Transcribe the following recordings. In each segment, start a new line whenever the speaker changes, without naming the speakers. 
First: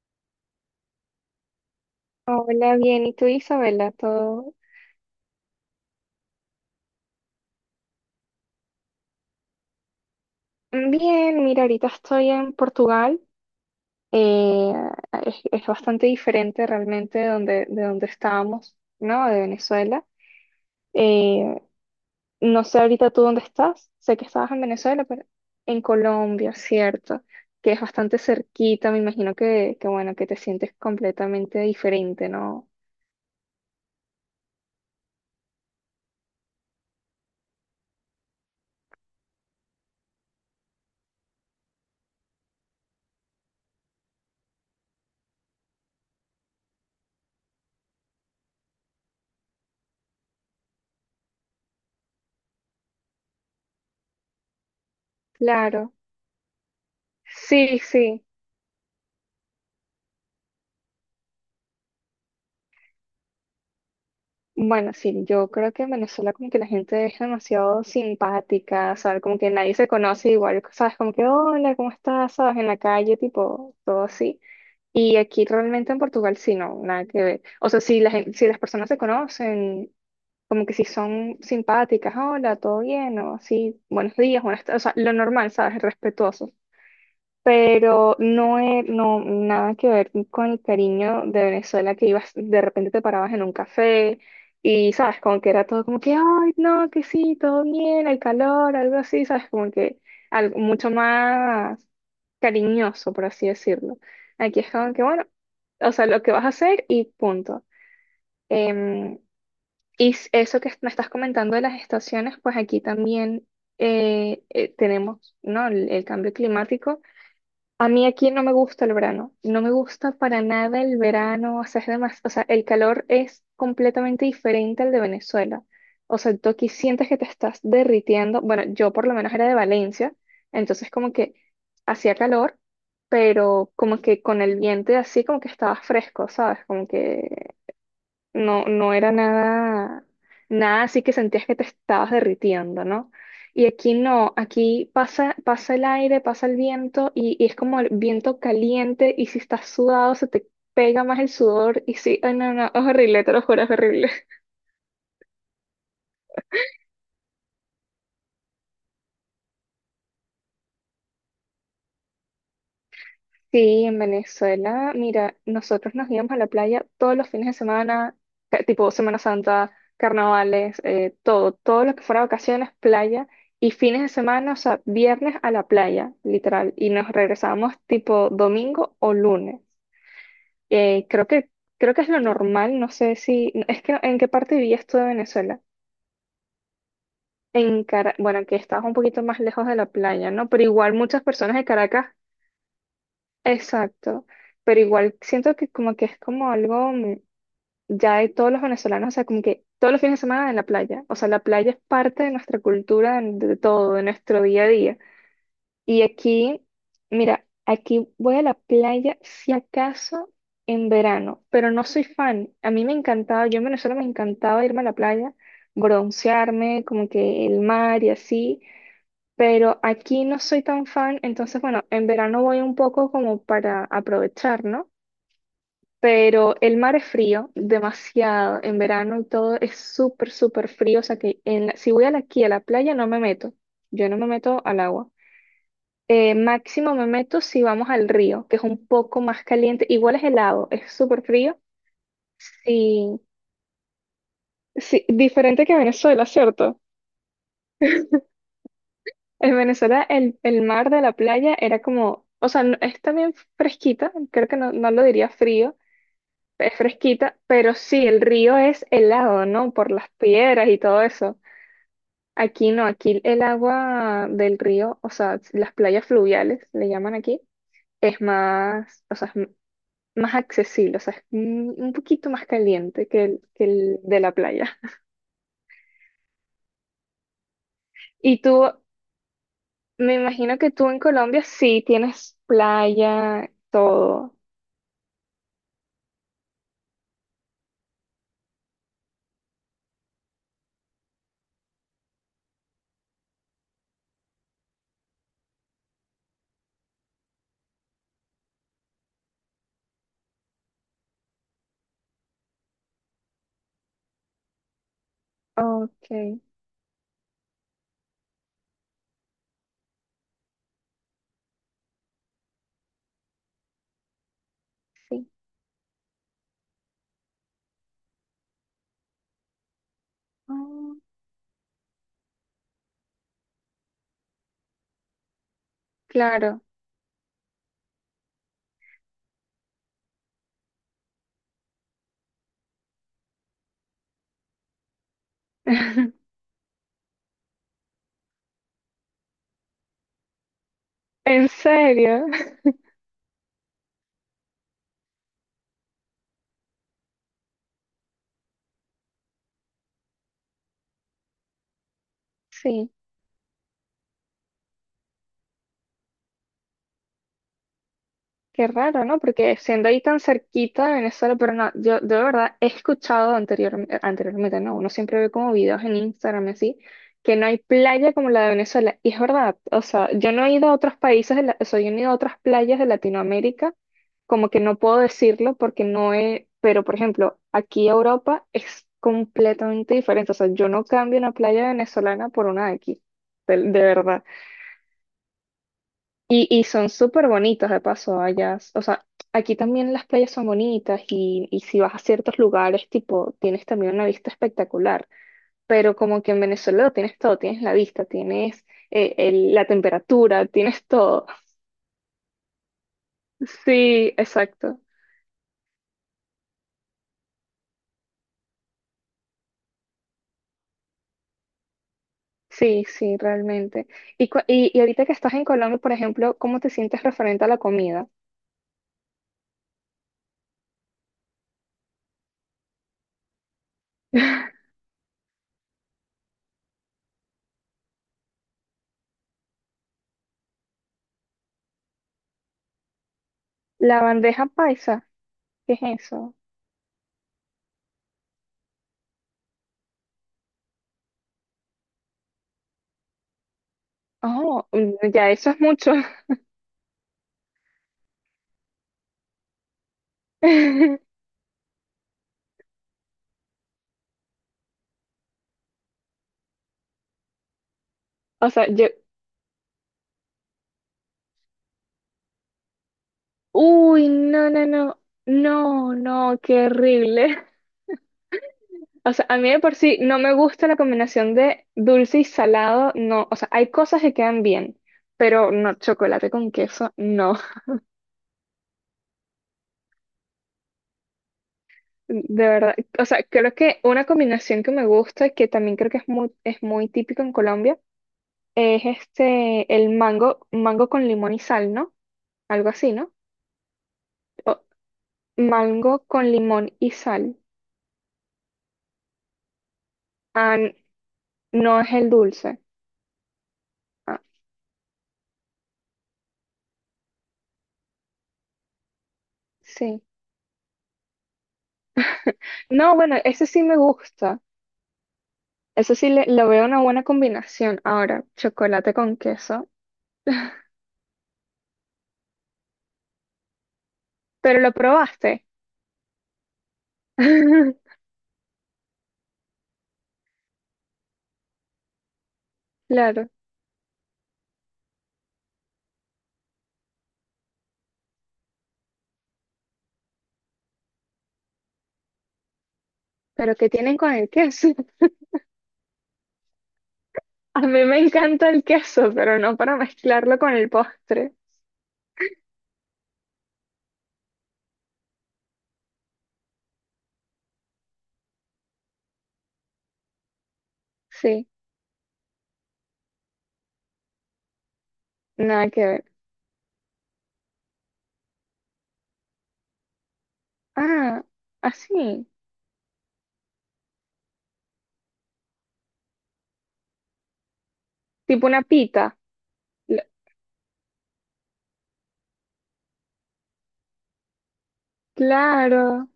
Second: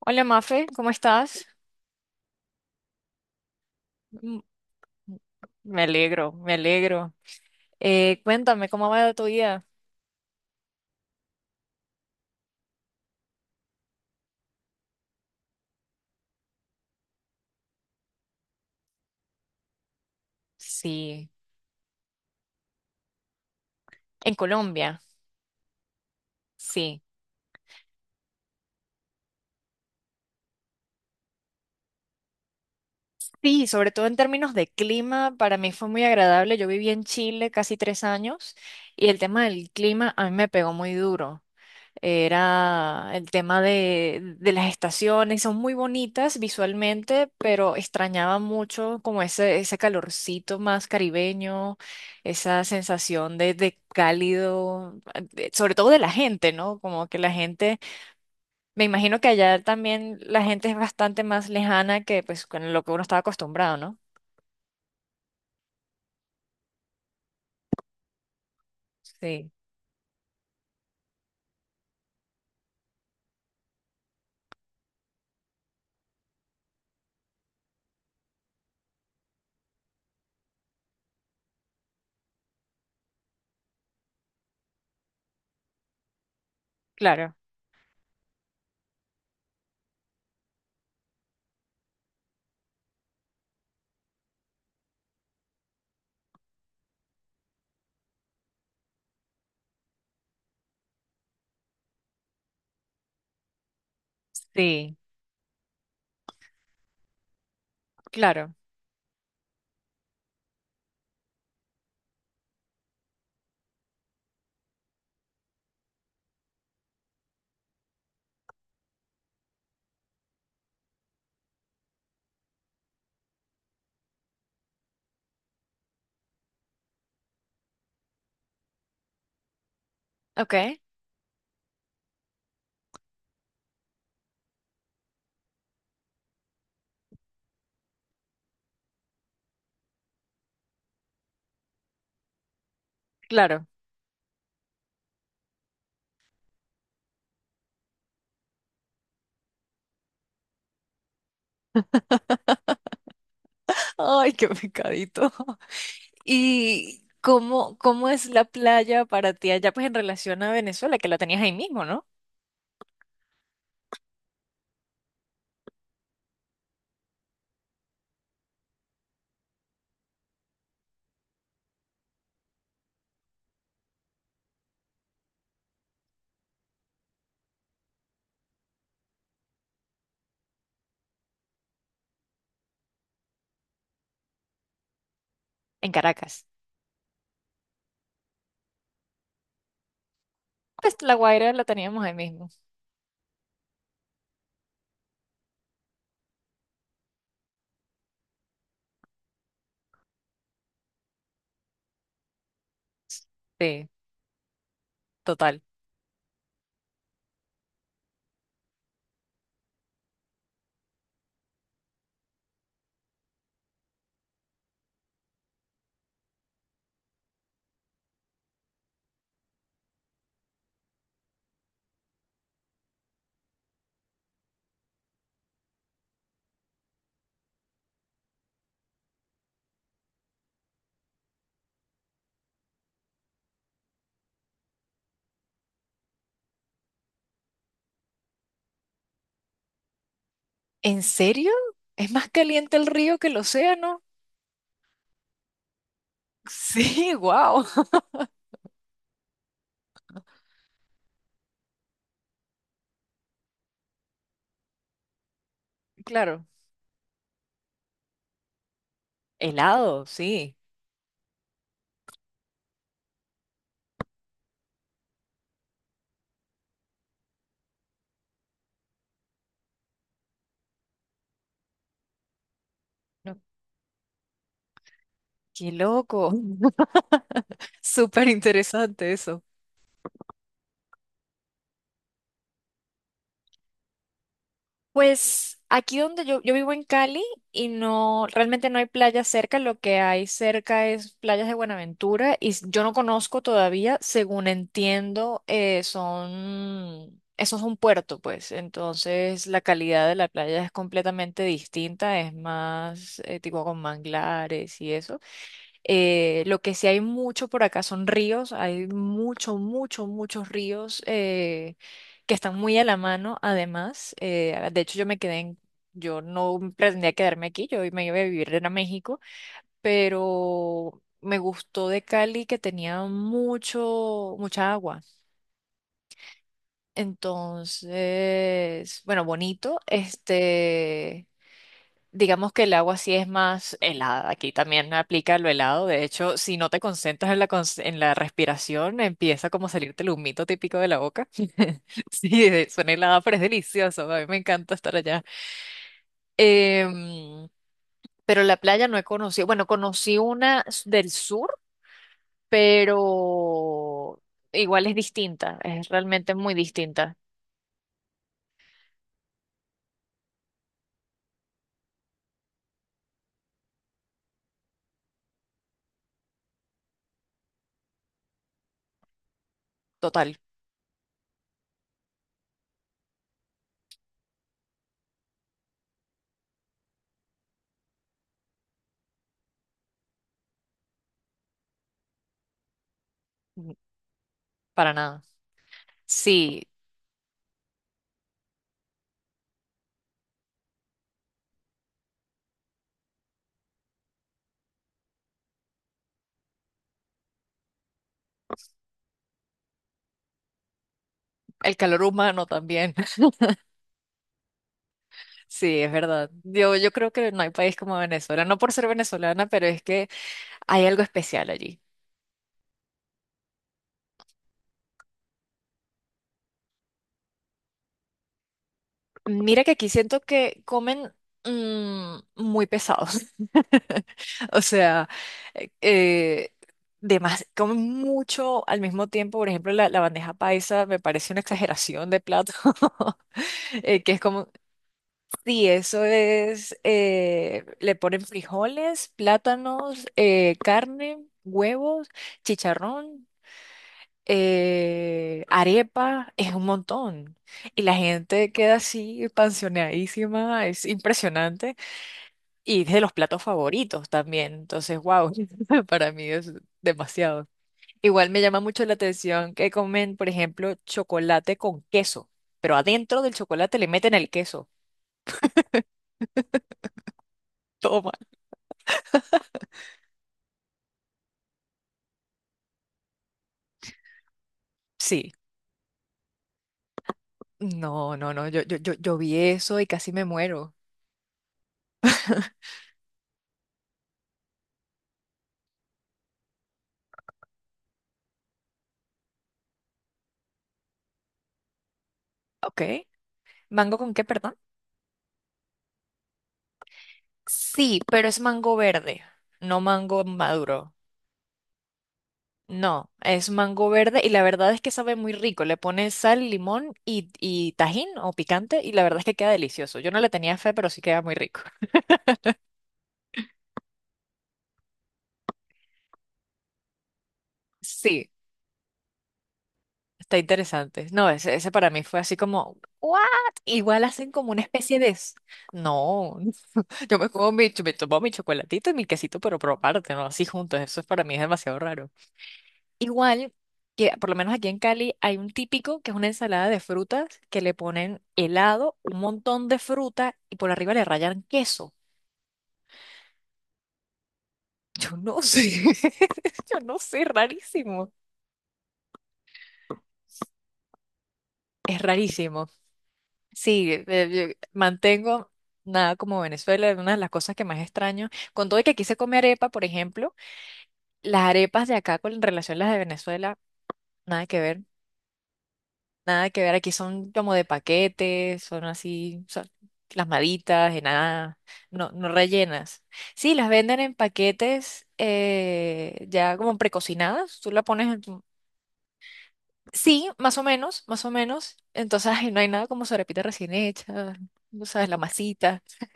Hola Mafe, ¿cómo estás?
Hola, bien. ¿Y tú, Isabela?
Mm,
¿Todo
me alegro, me alegro. Cuéntame, ¿cómo va tu día?
bien? Mira, ahorita estoy en Portugal. Eh, es bastante diferente realmente de donde estábamos, ¿no? De Venezuela.
Sí,
Eh, no sé ahorita tú dónde estás. Sé que
en
estabas en
Colombia,
Venezuela, pero en Colombia,
sí.
¿cierto? Que es bastante cerquita. Me imagino que bueno, que te sientes completamente diferente, ¿no?
Sí, sobre todo en términos de clima, para mí fue muy agradable. Yo viví en Chile casi tres años y el tema del clima a mí me pegó muy duro. Era el tema de las estaciones, son muy bonitas visualmente, pero extrañaba mucho como ese calorcito más caribeño, esa sensación de cálido, sobre todo
Claro.
de la gente, ¿no? Como que la gente,
Sí, sí.
me imagino que allá también la gente es bastante más lejana que pues con lo que uno estaba acostumbrado, ¿no?
Bueno, sí, yo creo que en Venezuela como que la gente es demasiado simpática, ¿sabes? Como que
Sí,
nadie se conoce igual, ¿sabes? Como que, hola, ¿cómo estás? ¿Sabes? En la calle, tipo, todo así. Y aquí realmente en Portugal sí, no, nada que ver. O sea, si, si las personas se conocen, como que si son simpáticas, hola, todo bien, o así, buenos días, buenas tardes, o sea, lo normal, ¿sabes? Respetuoso,
claro,
pero no, no nada que ver con el cariño de Venezuela, que ibas, de repente te parabas en un café y, sabes, como que era todo como que, ay, no, que sí, todo bien, el calor, algo así, sabes, como que algo mucho más cariñoso, por así decirlo. Aquí es como
sí,
que, bueno, o sea, lo que vas a hacer y punto.
claro,
Em, y eso que me estás comentando de las estaciones, pues aquí también tenemos, ¿no?, el cambio climático. A mí aquí no me gusta el verano, no me gusta para nada el verano, o sea, es o sea, el calor es completamente diferente al de Venezuela. O sea, tú aquí sientes que te estás derritiendo. Bueno, yo por lo menos era de Valencia,
ok,
entonces como que hacía calor, pero como que con el viento y así como que estaba fresco, ¿sabes? Como que no, no era nada, nada así que sentías que te estabas derritiendo, ¿no?
claro.
Y aquí no, aquí pasa, pasa el aire, pasa el viento y es como el viento caliente y si estás sudado se te pega más el sudor y sí, ay no, no, es horrible, te lo juro, es horrible.
Ay, qué pecadito. ¿Y cómo, cómo es la playa para ti allá, pues en relación a Venezuela, que la tenías ahí mismo, ¿no?
Sí, en Venezuela, mira, nosotros nos íbamos a la playa todos los fines de semana, tipo Semana Santa, carnavales, todo, todo lo que fuera vacaciones, playa y fines de semana, o sea, viernes a la playa, literal, y nos regresábamos tipo domingo o lunes. Eh, creo que, creo que es lo normal, no sé si, no, es que en qué parte vivías tú de Venezuela.
En Caracas.
Bueno, que estabas un poquito más lejos de la playa, ¿no? Pero igual
Pues La
muchas
Guaira
personas
la
de
teníamos
Caracas.
ahí mismo.
Exacto, pero igual siento que como que es como algo ya de todos los venezolanos, o sea, como que todos los fines de semana en la playa, o sea, la playa es parte de nuestra cultura, de
Sí,
todo, de nuestro día a día.
total.
Y aquí, mira, aquí voy a la playa si acaso en verano, pero no soy fan. A mí me encantaba, yo en Venezuela me encantaba irme a la playa, broncearme, como que el mar y así, pero aquí no soy tan fan, entonces bueno, en verano voy un poco como para aprovechar, ¿no? Pero el mar es frío, demasiado, en verano y todo es súper, súper frío, o sea que si aquí a la playa no me meto, yo no me meto al agua. Máximo me meto si vamos al río, que es un poco más caliente, igual es helado, es
¿En
súper
serio?
frío,
¿Es más caliente el río
sí,
que el océano?
sí, diferente que Venezuela, ¿cierto?
Sí, wow.
En Venezuela el mar de la playa era como, o sea, es también fresquita, creo que no, no lo diría frío,
Claro.
es fresquita, pero sí, el río es helado, ¿no? Por
Helado,
las
sí.
piedras y todo eso. Aquí no, aquí el agua del río, o sea, las playas fluviales, le llaman aquí, es más, o sea, es más accesible, o sea, es un poquito más caliente
No,
que el de la playa.
qué loco. Súper
Y tú,
interesante eso.
me imagino que tú en Colombia sí tienes playa, todo.
Pues aquí donde yo vivo en Cali y no, realmente no hay playa cerca, lo que hay cerca es playas de Buenaventura y yo no conozco todavía, según entiendo, son, eso es un puerto, pues, entonces la calidad de la playa es completamente distinta, es más tipo con manglares y eso.
Ok,
Lo que sí hay mucho por acá son ríos, hay mucho, mucho, muchos ríos que están muy a la mano, además. De hecho, yo me
sí.
quedé en, yo no pretendía quedarme aquí, yo me iba a vivir en México,
Ah,
pero me gustó de Cali que tenía mucho, mucha agua.
claro.
Entonces, bueno, bonito, digamos que el agua sí es más helada. Aquí también no aplica lo helado. De hecho, si no te concentras en en la respiración, empieza como a salirte el humito típico de la boca.
¿En serio?
Sí, suena helada, pero es delicioso. A mí me encanta estar allá. Em, pero la playa no he conocido. Bueno, conocí una del sur,
Sí,
pero igual es distinta. Es realmente muy distinta.
qué raro, ¿no? Porque siendo ahí tan cerquita de Venezuela, pero no, yo de verdad he escuchado anteriormente, ¿no?, uno siempre ve como videos en Instagram y así, que no hay playa como la de Venezuela. Y es verdad, o sea, yo
Total.
no he ido a otros países, o sea, yo no he ido a otras playas de Latinoamérica, como que no puedo decirlo porque no es, pero por ejemplo, aquí Europa es completamente diferente. O sea, yo no cambio una playa venezolana por una de aquí, de
Mm,
verdad.
para nada. Sí,
Y son súper bonitas de paso allá. O sea, aquí también las playas son bonitas y si vas a ciertos lugares, tipo, tienes también una vista espectacular. Pero como que en Venezuela lo tienes todo, tienes la vista, tienes la temperatura, tienes todo.
el calor humano también.
Sí, exacto.
Sí, es verdad. Yo creo que no hay país como Venezuela, no por ser venezolana, pero es que hay algo especial allí.
Sí, sí, realmente. Y, y ahorita que estás en Colombia, por ejemplo, ¿cómo te sientes referente a la comida?
Mira que aquí siento que comen mm, muy pesados. O sea, eh, comen mucho al mismo tiempo. Por ejemplo, la bandeja paisa me parece una exageración de plato.
La
Que es
bandeja
como,
paisa,
sí,
¿qué es
eso
eso?
es, le ponen frijoles, plátanos, carne, huevos, chicharrón.
Oh, mm, ya
Eh,
eso es mucho.
arepa es un montón. Y la gente queda así panzoneadísima, es impresionante. Y es de los platos favoritos también. Entonces, wow, para mí es demasiado. Igual me
O
llama
sea,
mucho
yo,
la atención que comen, por ejemplo, chocolate con queso, pero adentro del chocolate le
uy,
meten el
no, no,
queso.
no, no, no, qué horrible.
Toma.
O sea, a mí de por sí no me gusta la combinación de dulce y salado, no. O sea, hay cosas que quedan bien,
Sí.
pero no, chocolate con queso, no.
No, no, no, yo vi eso y casi me muero.
De verdad, o sea, creo que una combinación que me gusta, que también creo que es muy típico en Colombia, es este, el mango, mango con limón y sal, ¿no? Algo
Ok.
así, ¿no?
¿Mango con qué, perdón?
O mango con limón y sal.
Sí, pero es mango verde, no mango
Ah, n-
maduro.
no es el dulce.
No, es mango
Ah,
verde y la verdad es que sabe muy rico. Le pones sal, limón y tajín o picante y la verdad es que queda delicioso.
sí.
Yo no le tenía fe, pero sí queda muy rico.
No, bueno, ese sí me gusta. Eso sí le, lo veo una buena combinación. Ahora,
Sí,
chocolate con queso.
está interesante. No, ese para mí fue así como, ¿what? Igual hacen como
Pero
una
lo
especie de...
probaste.
No, yo me como me tomo mi chocolatito y mi quesito, pero por aparte, ¿no? Así juntos, eso es para mí es demasiado raro.
Claro.
Igual que por lo menos aquí en Cali hay un típico que es una ensalada de frutas que le ponen helado, un montón de fruta y por arriba le rayan queso.
¿Pero qué tienen con el queso?
Yo no sé, yo no sé,
A mí me
rarísimo.
encanta el queso, pero no para mezclarlo con el postre.
Es rarísimo. Sí, yo mantengo nada como Venezuela, es una de las cosas que más extraño. Con todo y que aquí se come arepa, por ejemplo, las
Sí,
arepas de acá con en relación a las de Venezuela, nada que ver.
nada que ver.
Nada que ver, aquí son como de paquetes, son así, son plasmaditas, en
Ah,
nada, no,
así,
no rellenas. Sí, las venden en paquetes ya como precocinadas, tú la pones en tu...
tipo una pita. L-
Sí, más o menos, más o menos. Entonces, ay, no hay nada como sobrepita recién hecha, no sabes, la masita.
claro,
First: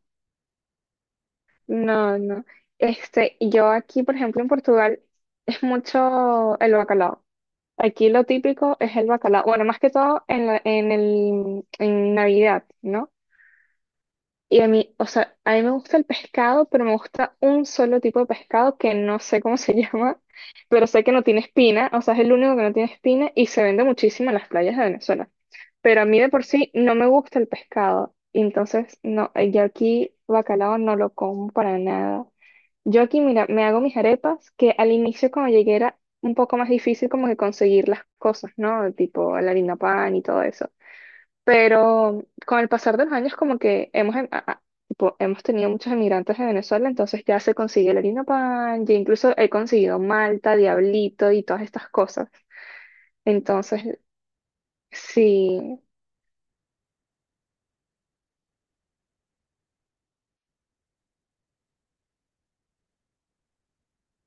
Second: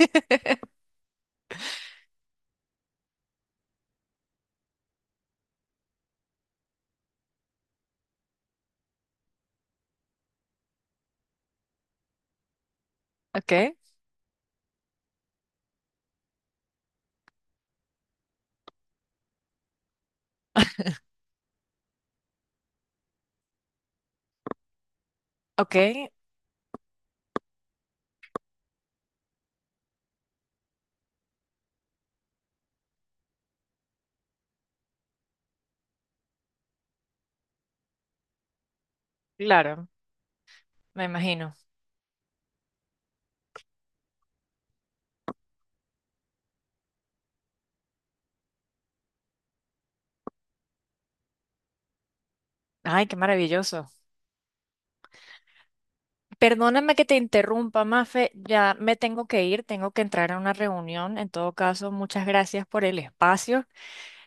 no, no. Este, yo aquí, por ejemplo, en Portugal, es mucho el bacalao. Aquí lo típico es el bacalao. Bueno, más que todo en en el, en Navidad, ¿no?
Ok,
Y a mí, o sea, a mí me gusta el pescado, pero me gusta un solo tipo de pescado que no sé cómo se llama, pero sé que no tiene espina, o sea, es el único que no tiene espina y se vende muchísimo en las playas de Venezuela.
ok,
Pero a mí de por sí no me gusta el pescado, y entonces no, yo aquí bacalao no lo como para nada. Yo aquí, mira, me hago mis arepas, que al inicio cuando llegué era un poco más difícil como que conseguir las cosas, ¿no? Tipo la harina
claro,
pan y todo eso.
me imagino.
Pero con el pasar de los años, como que hemos, tipo, hemos tenido muchos emigrantes de Venezuela, entonces ya se consigue el harina pan, ya incluso he conseguido Malta, Diablito y todas estas cosas.
Ay, qué maravilloso.
Entonces, sí,
Perdóname que te interrumpa, Mafe, ya me tengo que ir, tengo que entrar a una reunión. En todo caso, muchas gracias por el espacio.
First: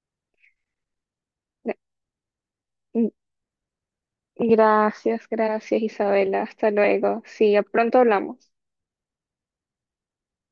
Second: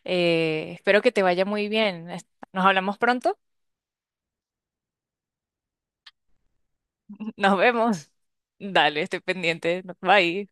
Espero que te vaya muy bien. Nos hablamos
gra-
pronto.
gracias, gracias Isabela, hasta luego. Sí,
Nos
ya pronto
vemos.
hablamos.
Dale, estoy pendiente. Bye.